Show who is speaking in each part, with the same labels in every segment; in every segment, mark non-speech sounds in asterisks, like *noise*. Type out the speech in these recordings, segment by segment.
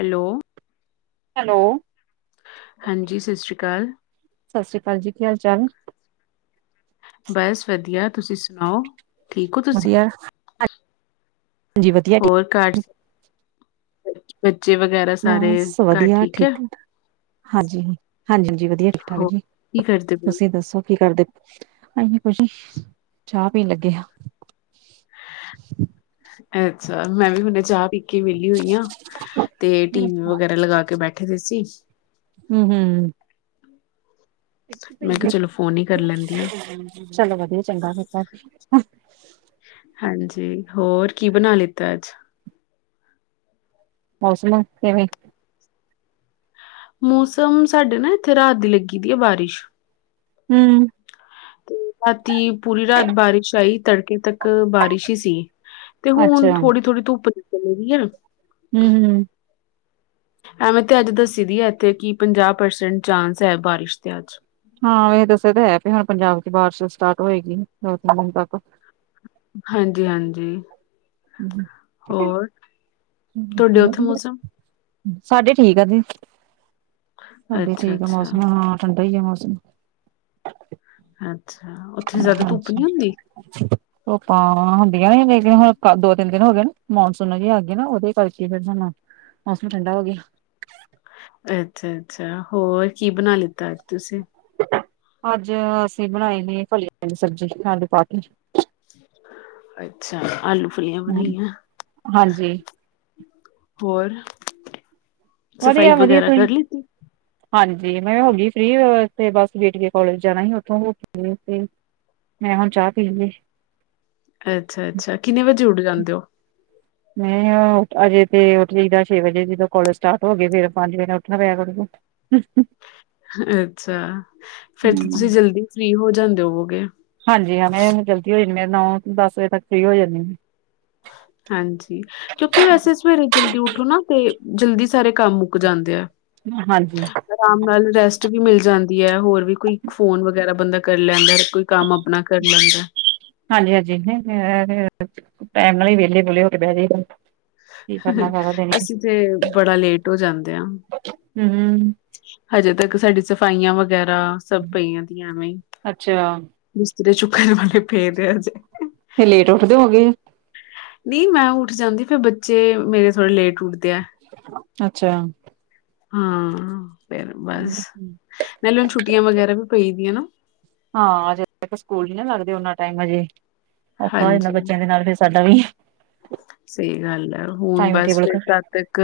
Speaker 1: Hello?
Speaker 2: Hello.
Speaker 1: ਹਾਂਜੀ, ਸਤਿ ਸ਼੍ਰੀ ਅਕਾਲ।
Speaker 2: ਸਤਿ ਸ਼੍ਰੀ ਅਕਾਲ ਜੀ, ਕੀ ਹਾਲ ਚਾਲ।
Speaker 1: ਬਸ ਵਧੀਆ, ਤੁਸੀਂ ਸੁਣਾਓ ਠੀਕ ਹੋ ਤੁਸੀਂ?
Speaker 2: ਵਧੀਆ। ਹਾਂਜੀ ਵਧੀਆ ਜੀ।
Speaker 1: ਹੋਰ ਘਰ, ਬੱਚੇ ਵਗੈਰਾ, ਸਾਰੇ
Speaker 2: ਬਸ
Speaker 1: ਘਰ
Speaker 2: ਵਧੀਆ
Speaker 1: ਠੀਕ ਹੈ।
Speaker 2: ਹਾਂਜੀ, ਹ ਹਾਂਜੀ- ਹਾਂਜੀ ਵਧੀਆ, ਠੀਕ- ਠਾਕ
Speaker 1: ਹੋਰ
Speaker 2: ਜੀ,
Speaker 1: ਕੀ ਕਰਦੇ ਪਏ ਹੋ?
Speaker 2: ਤੁਸੀਂ ਦੱਸੋ ਕੀ ਕਰਦੇ। ਹਾਂਜੀ ਕੁਛ ਨਹੀਂ, ਚਾਹ ਪੀਣ ਲੱਗੇ ਆ।
Speaker 1: ਅੱਛਾ! ਮੈਂ ਵੀ ਹੁਣੇ, ਚਾਹ ਪੀ ਕੇ, ਵੇਲੀ ਹੋਈ ਹਾਂ। ਤੇ ਟੀ-ਵੀ
Speaker 2: ਹੂੰ
Speaker 1: ਵਗੈਰਾ ਲਗਾ ਕੇ ਬੈਠੇ। ਬੈਠਦੇ ਸੀ *inaudible*
Speaker 2: ਹੂੰ ਹੂੰ।
Speaker 1: ਮੈਂ ਕਿਹਾ ਚਲੋ ਫੋਨ ਹੀ ਕਰ ਲੈਂਦੀ ਹਾਂ।
Speaker 2: ਚਲੋ ਵਧੀਆ ਚੰਗਾ ਕਿਤਾ।
Speaker 1: ਹਾਂਜੀ, ਹੋਰ, ਕੀ ਬਣਾ ਲਿੱਤਾ ਅੱਜ।
Speaker 2: ਮੌਸਮ ਕਿਵੇਂ?
Speaker 1: ਮੌਸਮ, ਸਾਡੇ ਨਾ ਇੱਥੇ, ਰਾਤ ਦੀ ਲੱਗੀ ਪਈ ਹੈ, ਬਾਰਿਸ਼।
Speaker 2: ਹੂੰ।
Speaker 1: ਰਾਤੀ, ਪੂਰੀ ਰਾਤ ਬਾਰਿਸ਼ ਆਈ ਤੜਕੇ ਤੱਕ। ਇੱਕ ਬਾਰਿਸ਼ ਹੀ ਸੀ, ਤੇ ਹੁਣ
Speaker 2: ਅੱਛਾ।
Speaker 1: ਥੋੜ੍ਹੀ- ਥੋੜ੍ਹੀ ਧੁੱਪ ਨਿਕਲਦੀ ਪਈ ਹੈ।
Speaker 2: ਹੂ ਹੂ।
Speaker 1: ਐਵੇਂ ਤੇ, ਅੱਜ ਦੱਸੀ ਦੀ ਹੈ। ਇੱਥੇ ਕਿ, ਪੰਜਾਹ ਪਰਸੈਂਟ ਚਾਂਸ ਹੈ, ਬਾਰਿਸ਼ ਦੇ ਅੱਜ।
Speaker 2: ਹਾਂ, ਇਹ ਦੱਸਿਆ ਤਾਂ ਹੈ। ਕਿ ਹਾਂ ਪੰਜਾਬ ਚ ਬਾਰਿਸ਼ ਸਟਾਰਟ ਹੋਏਗੀ, ਦੋ- ਤਿੰਨ ਦਿਨ ਤੱਕ?
Speaker 1: ਹਾਂਜੀ-ਹਾਂਜੀ ਹੋਰ! ਤੁਹਾਡੇ ਉੱਥੇ
Speaker 2: ਵਧੀਆ,
Speaker 1: ਮੌਸਮ?
Speaker 2: ਸਾਡੇ ਠੀਕ ਆ ਜੀ। ਸਾਡੇ
Speaker 1: ਅੱਛਾ
Speaker 2: ਠੀਕ ਆ,
Speaker 1: ਅੱਛਾ
Speaker 2: ਮੌਸਮ ਹਾਂ ਠੰਡਾ ਹੀ ਹੈ ਮੌਸਮ।
Speaker 1: ਅੱਛਾ! ਉੱਥੇ ਜਿਆਦਾ ਧੁੱਪ ਨਹੀਂ ਹੁੰਦੀ।
Speaker 2: ੱ *unintelligible* ਰਾਂ ਹੁੰਦੀਆਂ ਨੇ ਲੇਕਿਨ ਹੁਣ ਦੋ ਤਿੰਨ ਦਿਨ ਹੋ ਗਏ ਨੇ ਮੌਨਸੂਨ ਜਿ ਆ ਗਈ ਨਾ ਉਹਦੇ ਕਰਚ ਫਿਰ ਸਾਨੂੰ *inaudible* ਮੌਸਮ ਠੰਡਾ ਹੋ ਗਿਆ।
Speaker 1: ਅੱਛਾ- ਅੱਛਾ ਹੋਰ ਕੀ ਬਣਾ ਲਿੱਤਾ ਅਜ ਤੁਸੀਂ?
Speaker 2: ਅੱਜ ਅਸੀਂ ਬਣਾਏ ਨੇ ਫਲਿਆਂ ਦੀ ਸਬਜ਼ੀ, ਆਲੂ ਪਾ ਕੇ।
Speaker 1: ਅੱਛਾ, ਆਲੂ, ਫੁੱਲੀਆਂ ਬਣਾਈਆਂ।
Speaker 2: ਹਾਂਜੀ
Speaker 1: ਹੋਰ? ਸਫਾਈ
Speaker 2: ਵਧੀਆ- ਵਧੀਆ
Speaker 1: ਵਗੈਰਾ
Speaker 2: ਤੁਸੀਂ?
Speaker 1: ਕਰ ਲਿੱਤੀ।
Speaker 2: ਹਾਂਜੀ ਮੈਂ ਹੋ ਗਈ ਫ੍ਰਰੀ, ਤੇ ਬਸ ਬੇਟੀ ਦੇ ਕੋਲੇਜ਼ ਜਾਣਾ ਹੈ। ਉਥੋਂ ਹੋ ਕੇ? ਮੈਂ ਹੁਣ ਚਾਹ ਪੀਣ ਦੀ?
Speaker 1: ਅੱਛਾ- ਅੱਛਾ ਕਿੰਨੇ ਵਜੇ ਉੱਠ ਜਾਂਦੇ ਹੋ?
Speaker 2: ਮੈ ਅਜੇ ਤੇ ਉਠੀ ਦਾ ਛੇ ਵਜੇ, ਜਦੋਂ ਕੋਲੇਜ ਸਟਾਰਟ ਹੋ ਗਏ, ਫੇਰ ਪੰਜ ਵਜੇ ਨਾਲ ਉੱਠਣਾ ਪਿਆ ਕਰੁਗਾ। ਹੂ, ਹੂ
Speaker 1: ਅੱਛਾ, ਫਿਰ ਤੇ
Speaker 2: ਹੂੰ
Speaker 1: ਤੁਸੀਂ ਜਲਦੀ ਫ੍ਰਰੀ ਹੋ ਜਾਂਦੇ ਹੋਵੋਗੇ।
Speaker 2: ਹਂਜੀ ਹਾਂ, ਮੈ ਜਲਦੀ ਹੋ ਜਾਂਣੀਦੀ, ਮੈਂ ਨੌ- ਦਸ ਵਜੇ ਤੱਕ ਫ੍ਰਰੀ ਹੋ ਜਾਂਦੀ।
Speaker 1: ਹਂਜੀ। ਕਿਉਂਕਿ ਵੈਸੇ- ਸਵੇਰੇ ਜਲਦੀ ਉਠੋ, ਨਾ ਤੇ ਜਲਦੀ ਸਾਰੇ ਕੰਮ ਮੁੱਕ ਜਾਂਦੇ ਆ।
Speaker 2: ਹਂਜੀ।
Speaker 1: ਅਰਾਮ ਨਾਲ ਰੈਸਟ ਵੀ ਮਿਲ ਜਾਂਦੀ ਹੈ, ਹੋਰ ਵੀ ਕੋਈ ਫੋਨ ਵਗ਼ੈਰਾ, ਬੰਦਾ ਕਰ ਲੈਂਦਾ ਹੈ‌। ਕੋਈ। ਕੰਮ ਆਪਣਾ ਕਰ ਲੈਂਦਾ।
Speaker 2: ਹਾਂਜੀ -ਹਾਂਜੀ ਟੈਮ ਨਾਲ ਹੀ ਵੇਲੇ-ਵੂਲੇ ਹੋ ਕੇ ਬਹਿ ਜਾਇਦਾ ਹੈ।
Speaker 1: ਹੁ ਅਸੀਂ ਤੇ ਬੜਾ ਲੇਟ ਹੋ ਜਾਂਦੇ ਹਾਂ।
Speaker 2: ਹੁੰ-ਹੁੰ।
Speaker 1: ਹਜੇ ਤੱਕ ਸਾਡੀ ਸਫ਼ਾਈਆਂ ਵਗੈਰਾ ਸਬ ਪਈਆਂ ਦੀਆਂ ਐਵੇ।
Speaker 2: ਅੱਛਾ
Speaker 1: ਬਿਸਤਰੇ ਚੂਕਨ ਵਾਲੇ ਪਏ ਦੈ ਐ ਅੱਜੇ।
Speaker 2: ਫੇਰ ਲੇਟ ਉੱਠਦੇ ਹੋ ਗੇ?
Speaker 1: ਨੀ ਮੈਂ ਉੱਠ ਜਾਂਦੀ ਫੇਰ ਬੱਚੇ ਮੇਰੇ ਥੋੜਾ ਲੇਟ ਉੱਠਦੇ ਐ।
Speaker 2: ਅੱਛਾ?
Speaker 1: ਹਾਂ ਫਿਰ ਬਸ! ਨਾਲੇ ਛੁੱਟੀਆਂ ਵਗੈਰਾ ਵੀ ਪਈ ਦੀਆਂ ਨਾ।
Speaker 2: ਹਾਂ, ਜਦੋ ਤੱਕ ਸਕੂਲ ਨਹੀ ਨਾ ਲੱਗਦੇ ੳਨਾ ਟਾਈਮ ਹਜੇ, ਔਖਾ ਹੋ ਜਾਂਦਾ
Speaker 1: ਹਾਂਜੀ
Speaker 2: ਬੱਚਿਆਂ ਦੇ ਨਾਲ। ਸਾਡਾ ਵੀ।
Speaker 1: ਸਹੀ ਗੱਲ ਐ, ਹੁਣ
Speaker 2: ਟਾਈਮ
Speaker 1: ਬਸ
Speaker 2: ਟੇਬਲ
Speaker 1: ਫੇਰ ਤਦ ਤਕ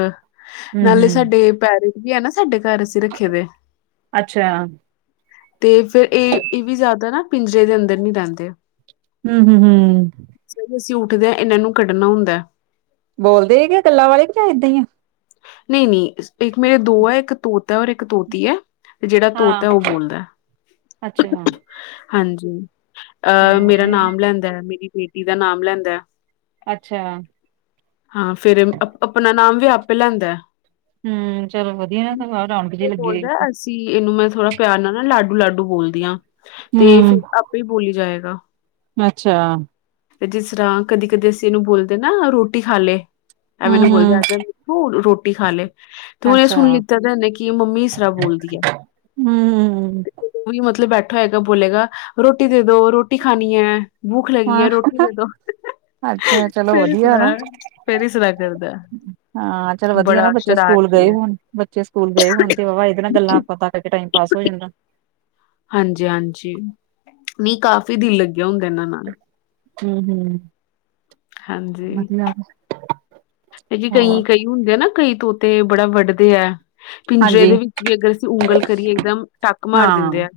Speaker 2: ਹੂੰ
Speaker 1: ਨਾਲੇ
Speaker 2: ਹੂੰ
Speaker 1: ਸਾਡੇ ਪੈਰ ਵੀ ਏ ਨਾ ਸਾਡੇ ਕਾਰ ਅਸੀਂ ਰਖੇ ਵੇ
Speaker 2: ਅੱਛਾ।
Speaker 1: ਤੇ ਫੇਰ ਏ ਏ ਵੀ ਜਾਦਾ ਨਾ ਪਿੰਜਰੇ ਦੇ ਅੰਦਰ ਨੀ ਰਹਿੰਦੇ।
Speaker 2: ਹੁੰ, ਹੁੰ, ਹੁੰ।
Speaker 1: ਜਦੋ ਅਸੀਂ ਉੱਠਦੇ ਇਹਨਾਂ ਨੂੰ ਕਡਣਾ ਹੁੰਦੈ।
Speaker 2: ਬੋਲਦੇ ਹੀ ਗੇ ਗੱਲਾਂ ਵਾਲੇ ਕੀ ਜਾਂ ਇਹਂਦਾ ਹੀ ਐ।
Speaker 1: ਨਹੀਂ-ਨਹੀਂ, ਇਕ ਮੇਰੇ ਦੋ ਐ ਇੱਕ ਤੋਤਾ ਹੈ ਔਰ ਇਕ ਇੱਕ ਤੋਤੀ ਐ ਤੇ ਜਿਹੜਾ ਤੋਤਾ ਐ
Speaker 2: ਹਾਂ
Speaker 1: ਉਹ ਬੋਲਦਾ ਐ।
Speaker 2: ਅੱਛਾ
Speaker 1: ਹਾਂਜੀ, ਅਹ
Speaker 2: ਚਲੋ
Speaker 1: ਮੇਰਾ
Speaker 2: ਵਧੀਆ ਨਾ
Speaker 1: ਨਾਮ ਲੈਂਦਾ ਐ, ਮੇਰੀ ਬੇਟੀ ਦਾ ਨਾਮ ਲੈਂਦਾ ਐ।
Speaker 2: ਅੱਛਾ।
Speaker 1: ਹਾਂ ਫੇਰ ਅਪ-ਆਪਣਾ ਨਾਮ ਵੀ ਆਪੇ ਲੈਂਦਾ ਐ।
Speaker 2: ਹੁੰ, ਚਲੋ ਵਦੀਆ ਨਾ ਫੇਰ ਰੋਣਕ ਜਿਹੀ ਲਗੀ ਰਹੇ ਗੀ।
Speaker 1: ਸੀ ਇਹਨੂੰ ਮੈਂ ਥੋੜਾ ਪਿਆਰ ਨਾਲ ਨਾ ਲਾਡੂ-ਲਾਡੂ ਬੋਲਦੀ ਆ, ਤੇ ਫੇਰ
Speaker 2: ਹੂੰ
Speaker 1: ਆਪੇ ਹੀ ਬੋਲੀ ਜਾਏਗਾ।
Speaker 2: ਅੱਛਾ।
Speaker 1: ਤੇ ਜਿਸ ਤਰ੍ਹਾਂ ਕਦੇ ਕਦੇ ਅਸੀਂ ਇਹਨੂੰ ਬੋਲਦੇ ਨਾ ਰੋਟੀ ਖਾ ਲੇ, ਐ
Speaker 2: ਹੂੰ
Speaker 1: ਮੈਨੂੰ ਬੋਲਦੈ
Speaker 2: ਹੂੰ
Speaker 1: ਅਜ ਰੋਟੀ ਖਾ ਲੇ, ਤੇ ਹੁਣ ਉਂਹਨੇ
Speaker 2: ਅੱਛਾ
Speaker 1: ਸੁਣ ਲਿੱਤਾ ਤੇ ੳਨੇ ਕਿ ਮੰਮੀ ਇਸ ਤਰਾ ਬੋਲਦੀ ਐ।
Speaker 2: ਹੁੰ।
Speaker 1: ੳਹੀ ਮਤਲਬ ਬੈਠਾ ਹੋਏਗਾ ਬੋਲੇਗਾ, ਰੋਟੀ ਦੇ ਦੋ ਰੋਟੀ ਖਾਣੀ ਐ। ਭੁੱਖ ਲਗੀ
Speaker 2: ਹਾਂ
Speaker 1: ਐ, ਰੋਟੀ ਦੇ ਦੋ
Speaker 2: ਅੱਛਾ ਚਲੋ
Speaker 1: ਫੇਰ
Speaker 2: ਵਧੀਆ ਨਾ
Speaker 1: ਇਸਤਰਾ ਫੇਰ ਇਸਤਰਾ ਕਰਦੈ।
Speaker 2: ਹਾਂ, ਚਲੋ ਵਦੀਆ ਐ ਨਾ ਬੱਚੇ ਸਕੂਲ ਗਏ
Speaker 1: ਹੈ
Speaker 2: ਹੋਣ, ਬੱਚੇ ਸਕੂਲ ਗਏ ਹੋਣ ਤੇ ਵਾਵਾ ਏਹਦੇ ਨਾਲ ਗਲਾ ਬਾਤਾ ਇਕ ਤੇ ਟਾਈਮ ਪਾਸ ਹੋ ਜਾਂਦਾ।
Speaker 1: ਹਾਂਜੀ-ਹਾਂਜੀ, ਨੀ ਕਾਫ ਦਿਲ ਲਗਿਆ ਹੁੰਦਾ ਇਹਨਾਂ ਨਾਲ।
Speaker 2: ਹੁੰ, ਹੁੰ, ਵਦੀਆ।
Speaker 1: ਇਹ ਜੇ ਕਈ ਕਈ ਹੁੰਦੇ ਆ ਨਾ ਕਈ ਤੋਤੇ ਬੜਾ ਵਢਦੇ ਐ। ਪਿੰਜਰੇ
Speaker 2: ਹਾਂਜੀ
Speaker 1: ਦੇ ਵਿੱਚ ਵੀ ਅਗਰ ਅਸੀਂ ਉਂਗਲ ਕਰੀਏ ਇੱਕਦਮ ਟੱਕ ਮਾਰ
Speaker 2: ਹਾਂ
Speaker 1: ਦਿੰਦੇ ਐ।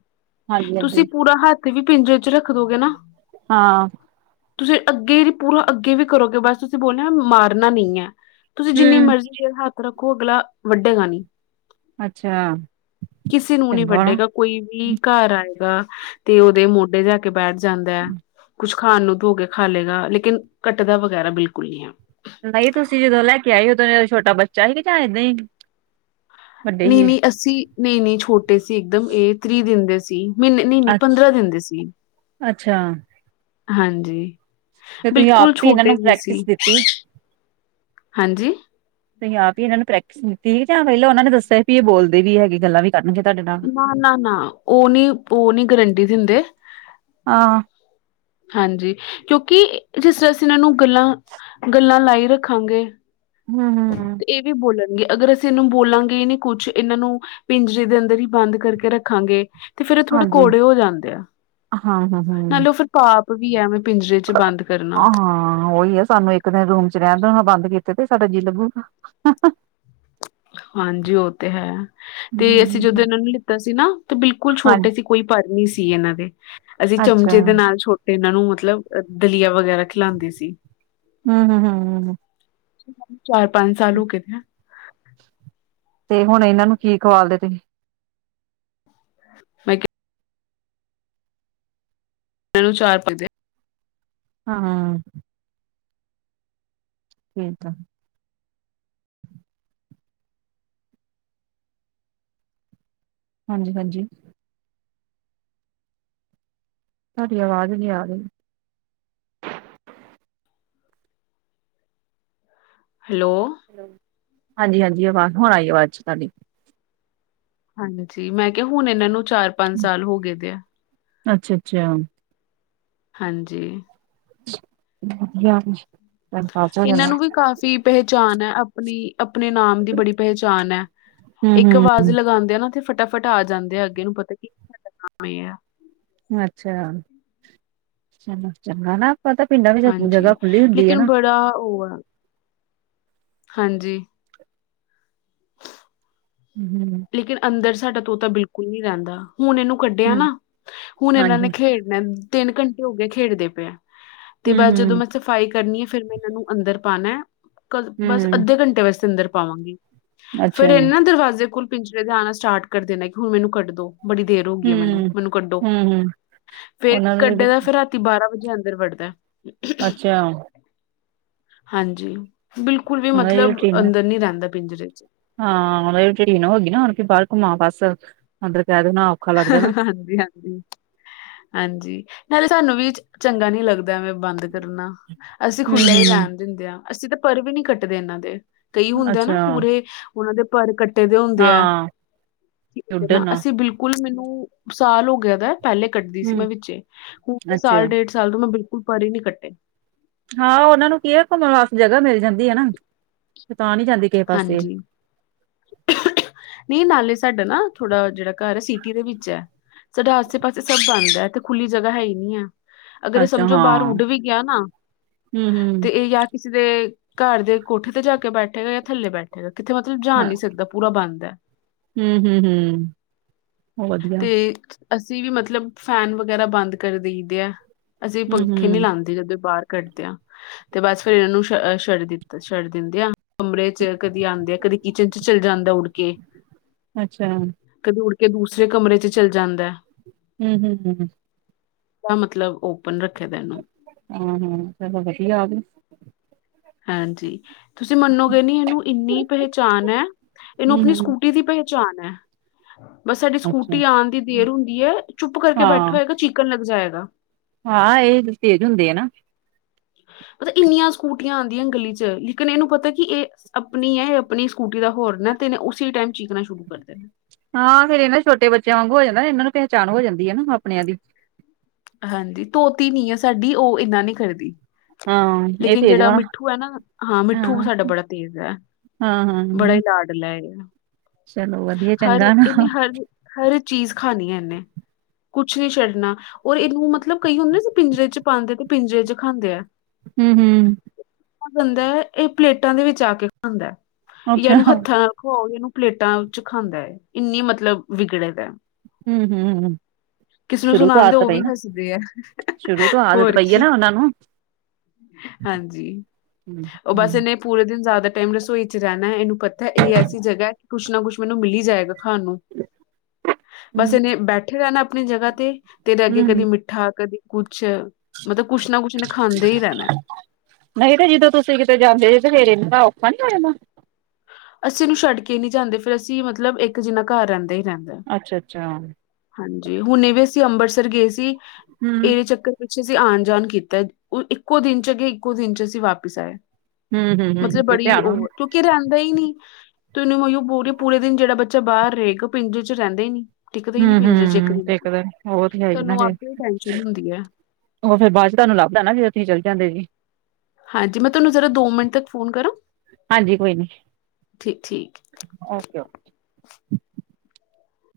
Speaker 2: ਹਾਂਜੀ
Speaker 1: ਤੁਸੀ
Speaker 2: ਹਾਂਜੀ
Speaker 1: ਪੂਰਾ ਹੱਥ ਵੀ ਪਿੰਜਰੇ ਚ ਰੱਖ ਦੋਗੇ ਨਾ।
Speaker 2: ਹਾਂ।
Speaker 1: ਤੁਸੀ ਅੱਗੇ ਵੀ ਪੂਰਾ ਅੱਗੇ ਵੀ ਕਰੋਗੇ ਬਸ ਤੁਸੀ ਬੋਲਿਆ ਨਾ ਮਾਰਨਾ ਨਹੀਂ ਐ। ਤੁਸੀਂ ਜਿੰਨੀ
Speaker 2: ਹੂੰ
Speaker 1: ਮਰਜ਼ੀ ਦੇਰ ਹੱਥ ਰੱਖੋ ਅਗਲਾ ਵੱਡੇਗਾ ਨਹੀਂ।
Speaker 2: ਅੱਛਾ
Speaker 1: ਕਿਸੇ ਨੂੰ ਨਹੀਂ
Speaker 2: ਚੰਗਾ ਨਾ
Speaker 1: ਵੱਡੇਗਾ। ਕੋਈ ਵੀ ਕਾਰ ਆਏਗਾ ਤੇ ਉਹਦੇ ਮੋਢੇ ਜਾ ਕੇ ਬੈਠ ਜਾਂਦਾ ਐ ਕੁੱਛ ਖਾਣ ਨੂੰ ਦੋਗੇ ਖਾ ਲਏਗਾ, ਲੇਕਿਨ ਕੱਟਦਾ ਵਗੈਰਾ ਬਿਲਕੁੱਲ ਨਹੀਂ ਐ।
Speaker 2: ਨਹੀਂ, ਤੁਸੀਂ ਜਦੋਂ ਲੈ ਕੇ ਆਏ ਉਦੋਂ ਛੋਟਾ ਬੱਚਾ ਹੀ ਗਾ ਜਾਂ ਇਦਾਂ ਹੀ? ਵੱਡੇ ਸੀ।
Speaker 1: ਨਹੀਂ-ਨਹੀਂ ਅੱਸੀ ਨਹੀਂ-ਨਹੀਂ ਛੋਟੇ ਸੀ ਇੱਕਦ, ਇਹ ਤ੍ਰੀਹ ਦਿਨ ਦੇ ਸੀ। ਮਹੀਨੇ ਨਹੀਂ ਨਹੀਂ
Speaker 2: ਅੱ
Speaker 1: ਪੰਦਰਾਂ ਦਿਨ ਦੇ ਸੀ।
Speaker 2: ਅੱਛਾ।
Speaker 1: ਹਾਂਜੀ।
Speaker 2: ਫੇਰ ਤੁਸੀਂ
Speaker 1: ਬਿਲਕੁਲ
Speaker 2: ਆਪੇ ਈ ਇਹਨਾਂ ਨੂੰ
Speaker 1: ਛੋਟੇ ਜਿਹੇ ਸੀ
Speaker 2: ਪ੍ਰੈਕਟਿਸ ਦਿੱਤੀ।
Speaker 1: ਹਾਂਜੀ
Speaker 2: ਤੁਹੁ ਆਪ ਈ ਇਹਨਾਂ ਨੇ ਪ੍ਰੈਕਟਿਸ ਦਿੱਤੀ ਸੀ ਜਾਂ ਪਹਿਲਾਂ ਉਹਨਾਂ ਨੇ ਦੱਸਿਆ ਵੀ ਇਹ ਬੋਲਦੇ ਵੀ ਹੈਗੇ ਗੱਲਾਂ ਵੀ ਕਰਨ ਗੇ ਤੁਹਾਡੇ ਨਾਲ।
Speaker 1: ਨਾ ਨਾ ਨਾ ਉਹ ਨਹੀਂ ਉਹ ਨਹੀਂ ਗਰੰਟੀ ਦਿੰਦੇ।
Speaker 2: ਹਾਂ
Speaker 1: ਹਾਂਜੀ ਕਿਉਂਕਿ ਜਿਸ ਤਰ੍ਹਾਂ ਅਸੀਂ ਇਹਨਾਂ ਨੂੰ ਗੱਲਾਂ ਗੱਲਾਂ ਲਾਈ ਰੱਖਾਂਗੇ।
Speaker 2: ਹਮ ਹਮ
Speaker 1: ਇਹ ਵੀ ਬੋਲਣਗੇ ਅਗਰ ਅਸੀਂ ਇਹਨੂੰ ਬੋਲਾਂਗੇ ਨਹੀਂ ਕੁੱਝ ਇਹਨਾਂ ਨੂੰ ਪਿੰਜਰੇ ਦੇ ਅੰਦਰ ਹੀ ਬੰਦ ਕਰਕੇ ਰੱਖਾਂਗੇ। ਤੇ ਫਿਰ ਉਹ ਥੋੜੇ
Speaker 2: ਹਾਂਜੀ
Speaker 1: ਕੌੜੇ ਹੋ ਜਾਂਦੇ ਆ
Speaker 2: ਹਾਂ ਹਾਂ ਹਾਂ
Speaker 1: ਨਾਲੇ ਉਹ ਫਿਰ ਪਾਪ ਵੀ ਐਵੇ ਪਿੰਜਰੇ ਚ ਬੰਦ ਕਰਨਾ।
Speaker 2: ਹਾਂ ਉਹੀ ਆ ਸਾਨੂੰ ਇੱਕ। ਰੂਮ ਚ ਰਹਿਣ ਦੇਣਾ ਬੰਦ ਕੀਤੇ ਤੇ ਸਾਡਾ ਜੀਅ ਲੱਗੂਗਾ।
Speaker 1: ਹਾਂਜੀ, ਉਹ ਤੇ ਹੈ ਤੇ ਅਸੀਂ ਜਦੋਂ ਇਹਨਾਂ ਨੂੰ ਲਿੱਤਾ ਸੀ ਨਾ ਤੇ ਬਿਲਕੁੱਲ
Speaker 2: ਹਾਂਜੀ
Speaker 1: ਛੋਟੇ ਸੀ। ਕੋਈ ਪਰ ਨੀ ਸੀ ਇਹਨਾਂ ਦੇ ਅਸੀਂ
Speaker 2: ਅੱਛਾ
Speaker 1: ਚਮੱਚੇ ਦੇ ਨਾਲ ਛੋਟੇ ਤੇ ਇਹਨਾਂ ਨੂੰ ਮੱਤਲਬ ਦਲੀਆ ਵਗੈਰਾ ਖਿਲਾਉਂਦੀ ਸੀ।
Speaker 2: ਹਮ ਹਮ ਹਮ ਹਮ।
Speaker 1: ਚਾਰ ਪੰਜ ਸਾਲ ਹੋ ਗਏ ਤੇ।
Speaker 2: ਤੇ ਹੁਣ ਇਹਨਾਂ ਨੂੰ ਕੀ ਖਵਾਂਦੇ ਨੇ?
Speaker 1: ਮੈਂ ਕਿਹਾ। ਮੈਨੂੰ ਚਾਰ ਪਂਜੇ
Speaker 2: ਹਾਂ। ਫਿਰ ਤਾਂ। ਹਾਂਜੀ ਹਾਂਜੀ। ਤੁਹਾਡੀ ਆਵਾਜ਼ ਨੀ ਆ ਰਹੀ।
Speaker 1: ਹੈਲੋ।
Speaker 2: ਹਾਂਜੀ, ਹਾਂਜੀ ਆਵਾਜ਼ ਹੁਣ ਆਈ ਆਵਾਜ਼ ਤੁਹਾਡੀ।
Speaker 1: ਹਾਂਜੀ, ਮੈਂ ਕਿਹਾ ਹੁਣ ਇਹਨਾਂ ਨੂੰ ਚਾਰ ਪੰਜ ਸਾਲ ਹੋ ਗਏ ਦੇ ਆ।
Speaker 2: ਅੱਛਾ ਅੱਛਾ।
Speaker 1: ਹਾਂਜੀ
Speaker 2: ਗਿਆ ਕੁਛ।
Speaker 1: ਇਹਨਾਂ ਨੂੰ ਵੀ ਕਾਫ਼ੀ। ਪਹਿਚਾਣ ਹੈ ਆਪਣੀ ਆਪਣੇ ਨਾਮ ਦੀ ਬੜੀ ਪਹਿਚਾਣ ਹੈ।
Speaker 2: ਹੂੰ
Speaker 1: ਇੱਕ
Speaker 2: ਹੂੰ
Speaker 1: ਆਵਾਜ਼ ਅਵਾਜ਼ ਲਗਾਉਂਦੇ ਆ ਨਾ ਤੇ ਫਟਾਫੱਟ ਆ ਜਾਂਦੇ ਆ। ਅੱਗੇ ਨੂੰ ਪਤਾ ਕੀ ਸਾਡਾ ਇਹ ਆ।
Speaker 2: ਅੱਛਾ ਚਲੋ ਚੰਗਾ ਨਾ। ਆਪਾਂ ਤਾਂ ਪਿੰਡਾਂ ਵਿੱਚ ਜਗ੍ਹਾ
Speaker 1: ਹਾਂਜੀ,
Speaker 2: ਖੁੱਲੀ ਹੁੰਦੀ ਹੈ
Speaker 1: ਲੇਕਿਨ
Speaker 2: ਨਾ
Speaker 1: ਬੜਾ ਉਹ ਆ ਹਾਂਜੀ
Speaker 2: ਹਮ ਹਮ
Speaker 1: ਲੇਕਿਨ ਅੰਦਰ ਸਾਡਾ ਤੋਤਾ ਬਿਲਕੁੱਲ ਨਹੀਂ ਰਹਿੰਦਾ। ਹੁਣ ਇਹਨੂੰ ਕੱਢਿਆ
Speaker 2: ਹੂੰ
Speaker 1: ਨਾ ਹੁਣ ਇਹਨਾਂ
Speaker 2: ਹਾਂਜੀ
Speaker 1: ਨੇ ਖੇਡਣਾ ਤਿੰਨ ਘੰਟੇ ਹੋਗੇ ਖੇਡਦੇ ਪਏ। ਤੇ
Speaker 2: ਹੂੰ
Speaker 1: ਬੱਸ ਜਦੋਂ
Speaker 2: ਹੂੰ
Speaker 1: ਮੈਂ ਸਫ਼ਾਈ ਕਰਨੀ ਹੈ ਫਿਰ ਮੈਂ ਇਹਨਾਂ ਨੂੰ ਅੰਦਰ ਪਾਉਣਾ। ਬੱਸ
Speaker 2: ਹੂੰ
Speaker 1: ਅੱਧੇ ਘੰਟੇ ਵਾਸਤੇ ਅੰਦਰ ਪਾਵਾਂਗੀ।
Speaker 2: ਅੱਛਾ
Speaker 1: ਫੇਰ
Speaker 2: ਹੂੰ
Speaker 1: ਇਹਨਾਂ ਦਰਵਾਜ਼ੇ ਕੋਲ ਪਿੰਜਰੇ ਦੇ ਆਉਣਾ ਸਟਾਰਟ ਕਰਦੇ ਨੇ ਕਿ ਹੁਣ ਮੈਨੂੰ ਕੱਢ ਦਿਓ। ਬੜੀ ਦੇਰ ਹੋ ਗਈ ਆ ਮੈਨੂੰ
Speaker 2: ਹੂੰ
Speaker 1: ਮੈਨੂੰ ਕੱਢੋ
Speaker 2: ਹੂੰ
Speaker 1: ਫੇਰ
Speaker 2: ਉਹਨਾਂ
Speaker 1: ਕੱਢੇ
Speaker 2: ਨੂੰ
Speaker 1: ਦਾ ਫਿਰ ਰਾਤੀ ਬਾਰਾਂ ਵਜੇ ਅੰਦਰ ਵੜਦਾ।
Speaker 2: ਅੱਛਾ
Speaker 1: ਹਾਂਜੀ ਬਿਲਕੁਲ ਵੀ
Speaker 2: ਉਹਨਾਂ ਦੀ
Speaker 1: ਮਤਲਬ
Speaker 2: ਰੂਟੀਨ
Speaker 1: ਅੰਦਰ ਨੀ ਰਹਿੰਦਾ ਪਿੰਜਰੇ ਚ।
Speaker 2: ਹਾਂ ਨੋ ਨ ਨਾ ਬਾਹਰ ਘੁਮਾਓ ਬਸ ਅਦਰ ਵੜ ਨਾਂ।
Speaker 1: ਹਾਂਜੀ ਹਾਂਜੀ ਹਾਂਜੀ ਨਾਲੇ ਸਾਨੂੰ ਵੀ ਚੰਗਾ ਨੀ ਲੱਗਦਾ ਐਵੇਂ। ਬੰਦ ਕਰਨਾ ਅਸੀਂ
Speaker 2: ਹੂੰ
Speaker 1: ਖੁੱਲ੍ਹਾ ਹੀ
Speaker 2: ਹੂੰ
Speaker 1: ਰਹਿਣ ਦਿੰਦੇ ਹਾਂ ਅਸੀਂ ਤਾਂ ਪਰ ਵੀ ਨੀ ਕੱਟਦੇ ਇਹਨਾਂ ਦੇ। ਕਈ ਹੁੰਦੇ ਆ ਨਾ
Speaker 2: ਅੱਛਾ
Speaker 1: ਪੂਰੇ। ਉਹਨਾਂ ਦੇ ਪਰ ਕੱਟੇ ਦੇ ਹੁੰਦੇ ਆ
Speaker 2: ਹਾਂ ਉੱਡਣ ਨਾ
Speaker 1: ਅਸੀਂ ਬਿਲਕੁਲ। ਬਿਲਕੁਲ ਮੈਨੂੰ ਸਾਲ ਹੋ ਗਿਆ ਦਾ ਪਹਿਲੇ ਕੱਟਦੀ ਸੀ
Speaker 2: ਹੂੰ
Speaker 1: ਮੈਂ ਵਿੱਚੇ ਹੁਣ ਸਾਲ
Speaker 2: ਅੱਛਾ
Speaker 1: ਡੇਢ ਸਾਲ ਤੋਂ ਮੈਂ ਬਿਲਕੁਲ ਪਰ ਹੀ ਨੀ ਕੱਟੇ।
Speaker 2: ਹਾਂ ਉਹਨਾਂ ਨੂੰ ਕੀ ਹੈ ਘੁੰਮਣ ਵਾਸਤੇ ਜਗ੍ਹਾ ਮਿਲ ਜਾਂਦੀ ਹੈ ਨਾ ਤਾਂ ਨੀ ਜਾਂਦੀ ਕਿਸੇ ਪਾਸੇ।
Speaker 1: ਹਾਂਜੀ ਨਹੀਂ ਨਾਲੇ ਸਾਡਾ ਨਾ ਥੋੜਾ ਜਿਹੜਾ ਘਰ ਹੈ, ਸਿਟੀ ਦੇ ਵਿੱਚ ਹੈ। ਸਾਡਾ ਆਸੇ ਪਾਸੇ ਸਭ ਬੰਦ ਹੈ, ਤੇ ਖੁੱਲੀ ਜਗ੍ਹਾ ਹੈ ਹੀ ਨਹੀਂ ਹੈ। ਅਗਰ ਇਹ
Speaker 2: ਅੱਛਾ
Speaker 1: ਸਮਝੋ ਬਾਹਰ
Speaker 2: ਹਾਂ
Speaker 1: ਉੱਡ ਵੀ ਗਿਆ, ਨਾ
Speaker 2: ਹੂੰ
Speaker 1: ਤੇ
Speaker 2: ਹੂੰ
Speaker 1: ਇਹ ਆ ਕਿਸੇ ਦੇ ਘਰ ਦੇ ਕੋਠੇ ਤੇ ਜਾ ਕੇ ਬੈਠੇਗਾ, ਜਾਂ ਥੱਲੇ ਬੈਠੇਗਾ ਕਿੱਥੇ ਮਤਲਬ ਜਾ ਨੀ ਪੂਰਾ ਬੰਦਾ ਐ,
Speaker 2: ਹੂੰ-ਹੂੰ-ਹੂੰ,
Speaker 1: ਤੇ ਅਸੀਂ ਵੀ ਮਤਲਬ ਫੈਨ ਵਗੈਰਾ ਬੰਦ ਕਰ ਦੇਈਦੇ ਆ। ਅਸੀਂ
Speaker 2: ਹੂੰ
Speaker 1: ਪੰਖੇ ਨੀ
Speaker 2: ਹੂੰ
Speaker 1: ਲਾਦੇ ਜਦੋਂ ਬਾਹਰ ਕੱਢਦੇ ਹਾ, ਤੇ ਬਦ ਫੇਰ ਇਹਨਾਂ ਨੂੰ ਛੱਡ ਦਿੱਤਾ ਛੱਡ ਦਿੰਦੇ ਆ। ਕਮਰੇ ਚ ਕਦੇ ਆਦੇ ਆ ਕਦੇ ਕਿਚਨ ਚ ਚਲੇ ਜਾਂਦਾ, ਉੱਡ ਕੇ
Speaker 2: ਅੱਛਾ,
Speaker 1: ਕਦੇ ਉੱਡ ਕੇ ਦੂਸਰੇ ਕਮਰੇ ਚ ਚੱਲ ਜਾਂਦਾ।
Speaker 2: ਹੂੰ-ਹੂੰ-ਹੂੰ,
Speaker 1: ਮਤਲਬ, ਓਪਨ ਰੱਖੇ ਦਾ ਇਹਨੂੰ
Speaker 2: ਹੂੰ-ਹੂੰ, ਚਲੋ ਵਧੀਆ ਆ
Speaker 1: ਹਾਂਜੀ ਤੁਸੀਂ ਮੰਨੋਗੇ ਨੀ, ਇਹਨੂੰ ਇੰਨੀ ਪਹਿਚਾਣ ਹੈ, ਇਹਨੂੰ
Speaker 2: ਹੂੰ
Speaker 1: ਆਪਣੀ
Speaker 2: ਹੂੰ
Speaker 1: ਸਕੂਟੀ ਦੀ ਪਹਿ ਆ ਹੈ ਬਸ ਸਾਡੀ
Speaker 2: ਅੱਛਾ
Speaker 1: ਸਕੂਟੀ ਆਉਣ ਦੀ ਦੇਰ ਹੁੰਦੀ ਹੈ, ਚੁੱਪ ਕਰਕੇ
Speaker 2: ਹਾਂ
Speaker 1: ਬੈਠਾ ਹੋਏਗਾ, ਚੀ ਣ ਲੱਗ ਜਾਏਗਾ।
Speaker 2: ਹਾਂ ਇਹ ਤੇਜ਼ ਹੁੰਦੇ ਆ ਨਾ,
Speaker 1: ਮਤਲਬ ਇੰਨੀਆਂ ਸਕੂਟੀਆਂ ਆਉਂਦੀਆਂ ਗਲੀ ਚ ਲੇਕਿਨ ਇਹਨੂੰ ਪਤਾ ਕਿ ਇਹ ਆਪਣੀ ਹੈ, ਇਹ ਆਪਣੀ ਸਕੂਟੀ ਦਾ ਹੋਰ ਨਾ ਤੇਨ ਉਸੀ ਟਾਈਮ ਚੀਕਣਾ ਸ਼ੁਰੂ ਕਰ ਦੇ ਨੇ,
Speaker 2: ਹਾਂ ਫੇਿਰ ਇਹ ਛੋਟੇ ਬੱਚਿਆਂ ਵਾਂਗ ਹੋ ਜਾਂਦਾ, ਇਹਨਾਂ ਨੂੰ ਪਹਿਚਾਣ ਹੋ ਜਾਂਦੀ ਹੈ ਨਾ, ਆਪਣਿਆਂ ਦੀ
Speaker 1: ਹਾਂਜੀ ਧੋਤੀ ਨੀ ਹੈ, ਸਾਡੀ ਉਹ ਇਨਾ ਨੀ ਕਰਦੀ।
Speaker 2: ਹਾਂ ਇਹ
Speaker 1: ਲੇਕਿਨ
Speaker 2: ਤੇਜ
Speaker 1: ਜਿਹੜਾ
Speaker 2: ਵਾ।
Speaker 1: ਮਿੱਠੂ ਹੈ ਨਾ, ਹਾਂ ਮਿੱਠੂ ਸਾਡਾ ਬੜਾ ਤੇਜ਼ ਹੈ,
Speaker 2: ਹਾਂ ਹਾਂ
Speaker 1: ਬੜਾ ਇਲਾਜ
Speaker 2: ਚਲੋ ਵਧੀਆ
Speaker 1: ਹਰ
Speaker 2: ਚੰਗਾ ਨਾ।
Speaker 1: ਇਹਨੇ ਹਰ-ਹਰ ਚੀਜ਼ ਖਣੀ ਹੈ, ਇਹਨੇ ਕੁੱਛ ਨੀ ਛੱਡਣਾ ਔਰ ਇਹਨੂੰ ਮਤਲਬ, ਕਈ ਹੁੰਦੇ ਪਿੰਜਰੇ ਚ ਪਾਉਂਦੇ ਤੇ ਪਿੰਜਰੇ ਚ ਖਾਂਦੇ ਆ।
Speaker 2: ਹੂੰ-ਹੂੰ,
Speaker 1: ਜਾਂਦਾ ਇਹ ਪਲੇਟਾਂ ਦੇ ਵਿੱਚ ਆ ਕੇ ਖਾਂਦਾ, ਜਾਂ
Speaker 2: ਅੱਛਾ
Speaker 1: ਇਹਨੂੰ ਹੱਥਾਂ ਖੋ ਇਹਨੂੰ ਪਲੇਟਾਂ ਚ ਖਾਂਦਾ ਹੈ, ਇੰਨੀ ਮਤਲਬ ਵਿਗੜੇਦਾ
Speaker 2: ਹੂੰ-ਹੂੰ,
Speaker 1: ਨੂੰ
Speaker 2: ਸ਼ੁਰੂ ਤੋਂ
Speaker 1: ਸੁਣਾਉਂਦੇ
Speaker 2: ਆਦਤ
Speaker 1: ਉਹ
Speaker 2: ਪਈ
Speaker 1: ਵੀ
Speaker 2: ਨਾ
Speaker 1: ਹੱਸਦੇ ਆ
Speaker 2: ਸ਼ੁਰੂ ਤੋਂ ਆਦਤ
Speaker 1: ਹੋਰ
Speaker 2: ਪਈ ਹੈ,
Speaker 1: ਕੀ
Speaker 2: ਨਾ ਉਹਨਾਂ ਨੂੰ
Speaker 1: ਹਾਂਜੀ
Speaker 2: ਹੂੰ
Speaker 1: ਉਹ ਬਸ ਇਹਨੇ ਪੂਰੇ ਦਿਨ ਜ਼ਿਆਦਾ ਟਾਈਮ ਰਸੋਈ ਚ ਰਹਿਣਾ ਹੈ ਇਹਨੂੰ ਪਤਾ ਹੈ, ਇਹ ਐਸੀ ਜਗ੍ਹਾ ਹੈ ਕਿ ਕੁਛ ਨਾ ਕੁਛ ਮੈਨੂੰ ਮਿਲੀ ਜਾਏਗਾ, ਖਾਣ ਨੂੰ ਬਸ ਇਹਨੇ ਬੈਠੇ ਰਹਿ ਨਾ ਆਪਣੀ ਜਗ੍ਹਾ ਤੇ, ਤੇਰੇ ਅੱਗੇ ਕਦੀ
Speaker 2: ਹੂੰ
Speaker 1: ਮਿੱਠਾ ਕਦੇ ਕੁੱਛ ਮਤਲਬ ਕੁੱਛ ਨਾ ਕੁੱਛ ਇਹਨੇ ਖਾਂਦੇ ਹੀ ਰਹਿਣਾ
Speaker 2: ਨਹੀਂ ਤੇ ਜਦੋਂ ਤੁਸੀਂ ਕਿਤੇ ਜਾਂਦੇ ਸੀ, ਤੇ ਫੇਰ ਇਹਨੂੰ ਤਾਂ ਔਖਾ ਨੀ ਹੋ ਜਾਣਾ।
Speaker 1: ਅਸੀਂ ਨੂੰ ਛੱਡ ਕੇ ਨਹੀਂ ਜਾਂਦੇ ਫੇਰ ਅਸੀਂ ਮਤਲਬ ਇੱਕ ਜਿੰਨਾ ਘਰ ਰਹਿੰਦਾ ਹੀ ਰਹਿੰਦਾ।
Speaker 2: ਅੱਛਾ-ਅੱਛਾ,
Speaker 1: ਹਾਂਜੀ ਹੁਣੇ ਵੀ ਅਸੀਂ ਅੰਮ੍ਰਿਤਸਰ ਗਏ ਸੀ, ਇਹਦੇ
Speaker 2: ਹੂੰ
Speaker 1: ਚੱਕਰ ਪਿੱਛ ਅਸੀਂ ਆਉਣ ਜਾਣ ਕੀਤਾ, ਉਹ ਇੱਕੋ ਦਿਨ ਚਗੇ ਇੱਕੋ ਦਿਨ ਚ ਅਸੀਂ ਵਾਪਿਸ ਆਏ।
Speaker 2: ਹੂੰ ਹੂੰ
Speaker 1: ਮਤਲਬ
Speaker 2: ਤੇ
Speaker 1: ਬੜੀ
Speaker 2: ਧਿਆਨ ਹੋਣਾ।
Speaker 1: ਉਹ ਕਿਉਂਕਿ ਕੇ ਰਹਿੰਦਾ ਈ ਨੀ ਉਹਨੂੰ ਪੂਰੀ ਪੂਰੇ ਦਿਨ ਜਿਹੜਾ ਬੱਚਾ ਬਾਹਰ ਰਹੇਗਾ, ਪਿੰਡ ਚ ਰਹਿੰਦਾ ਹੀ ਨੀ।
Speaker 2: ਹੂੰ-ਹੂੰ, ਤੇ ਤਾਂ ਉਹ ਤੇ ਹੈਗੀ
Speaker 1: ਤੁਹਾਨੂੰ
Speaker 2: ਨਾ ਫੇਰ,
Speaker 1: ਆਪੇ ਟੈਨਸ਼ਨ ਹੁੰਦੀ ਹੈ
Speaker 2: ਉਹ ਫਿਰ ਬਾਅਦ ਚ ਤੁਹਾਨੂੰ ਲਬਦਾ ਨਾ ਵੀ ਜਦੋ ਅੱਸੀਂ ਚੱਲ ਜਾਂਦੇ ਜੀ।
Speaker 1: ਹਾਂਜੀ ਮੈਂ ਤੁਹਾਨੂੰ ਕਰਾ ਦੋ ਮਿੰਟ ਤੱਕ ਫ਼ੋਨ ਕਰਾਂ ਠੀ ਠੀਕ,
Speaker 2: ਓਕੇ-ਓਕੇ,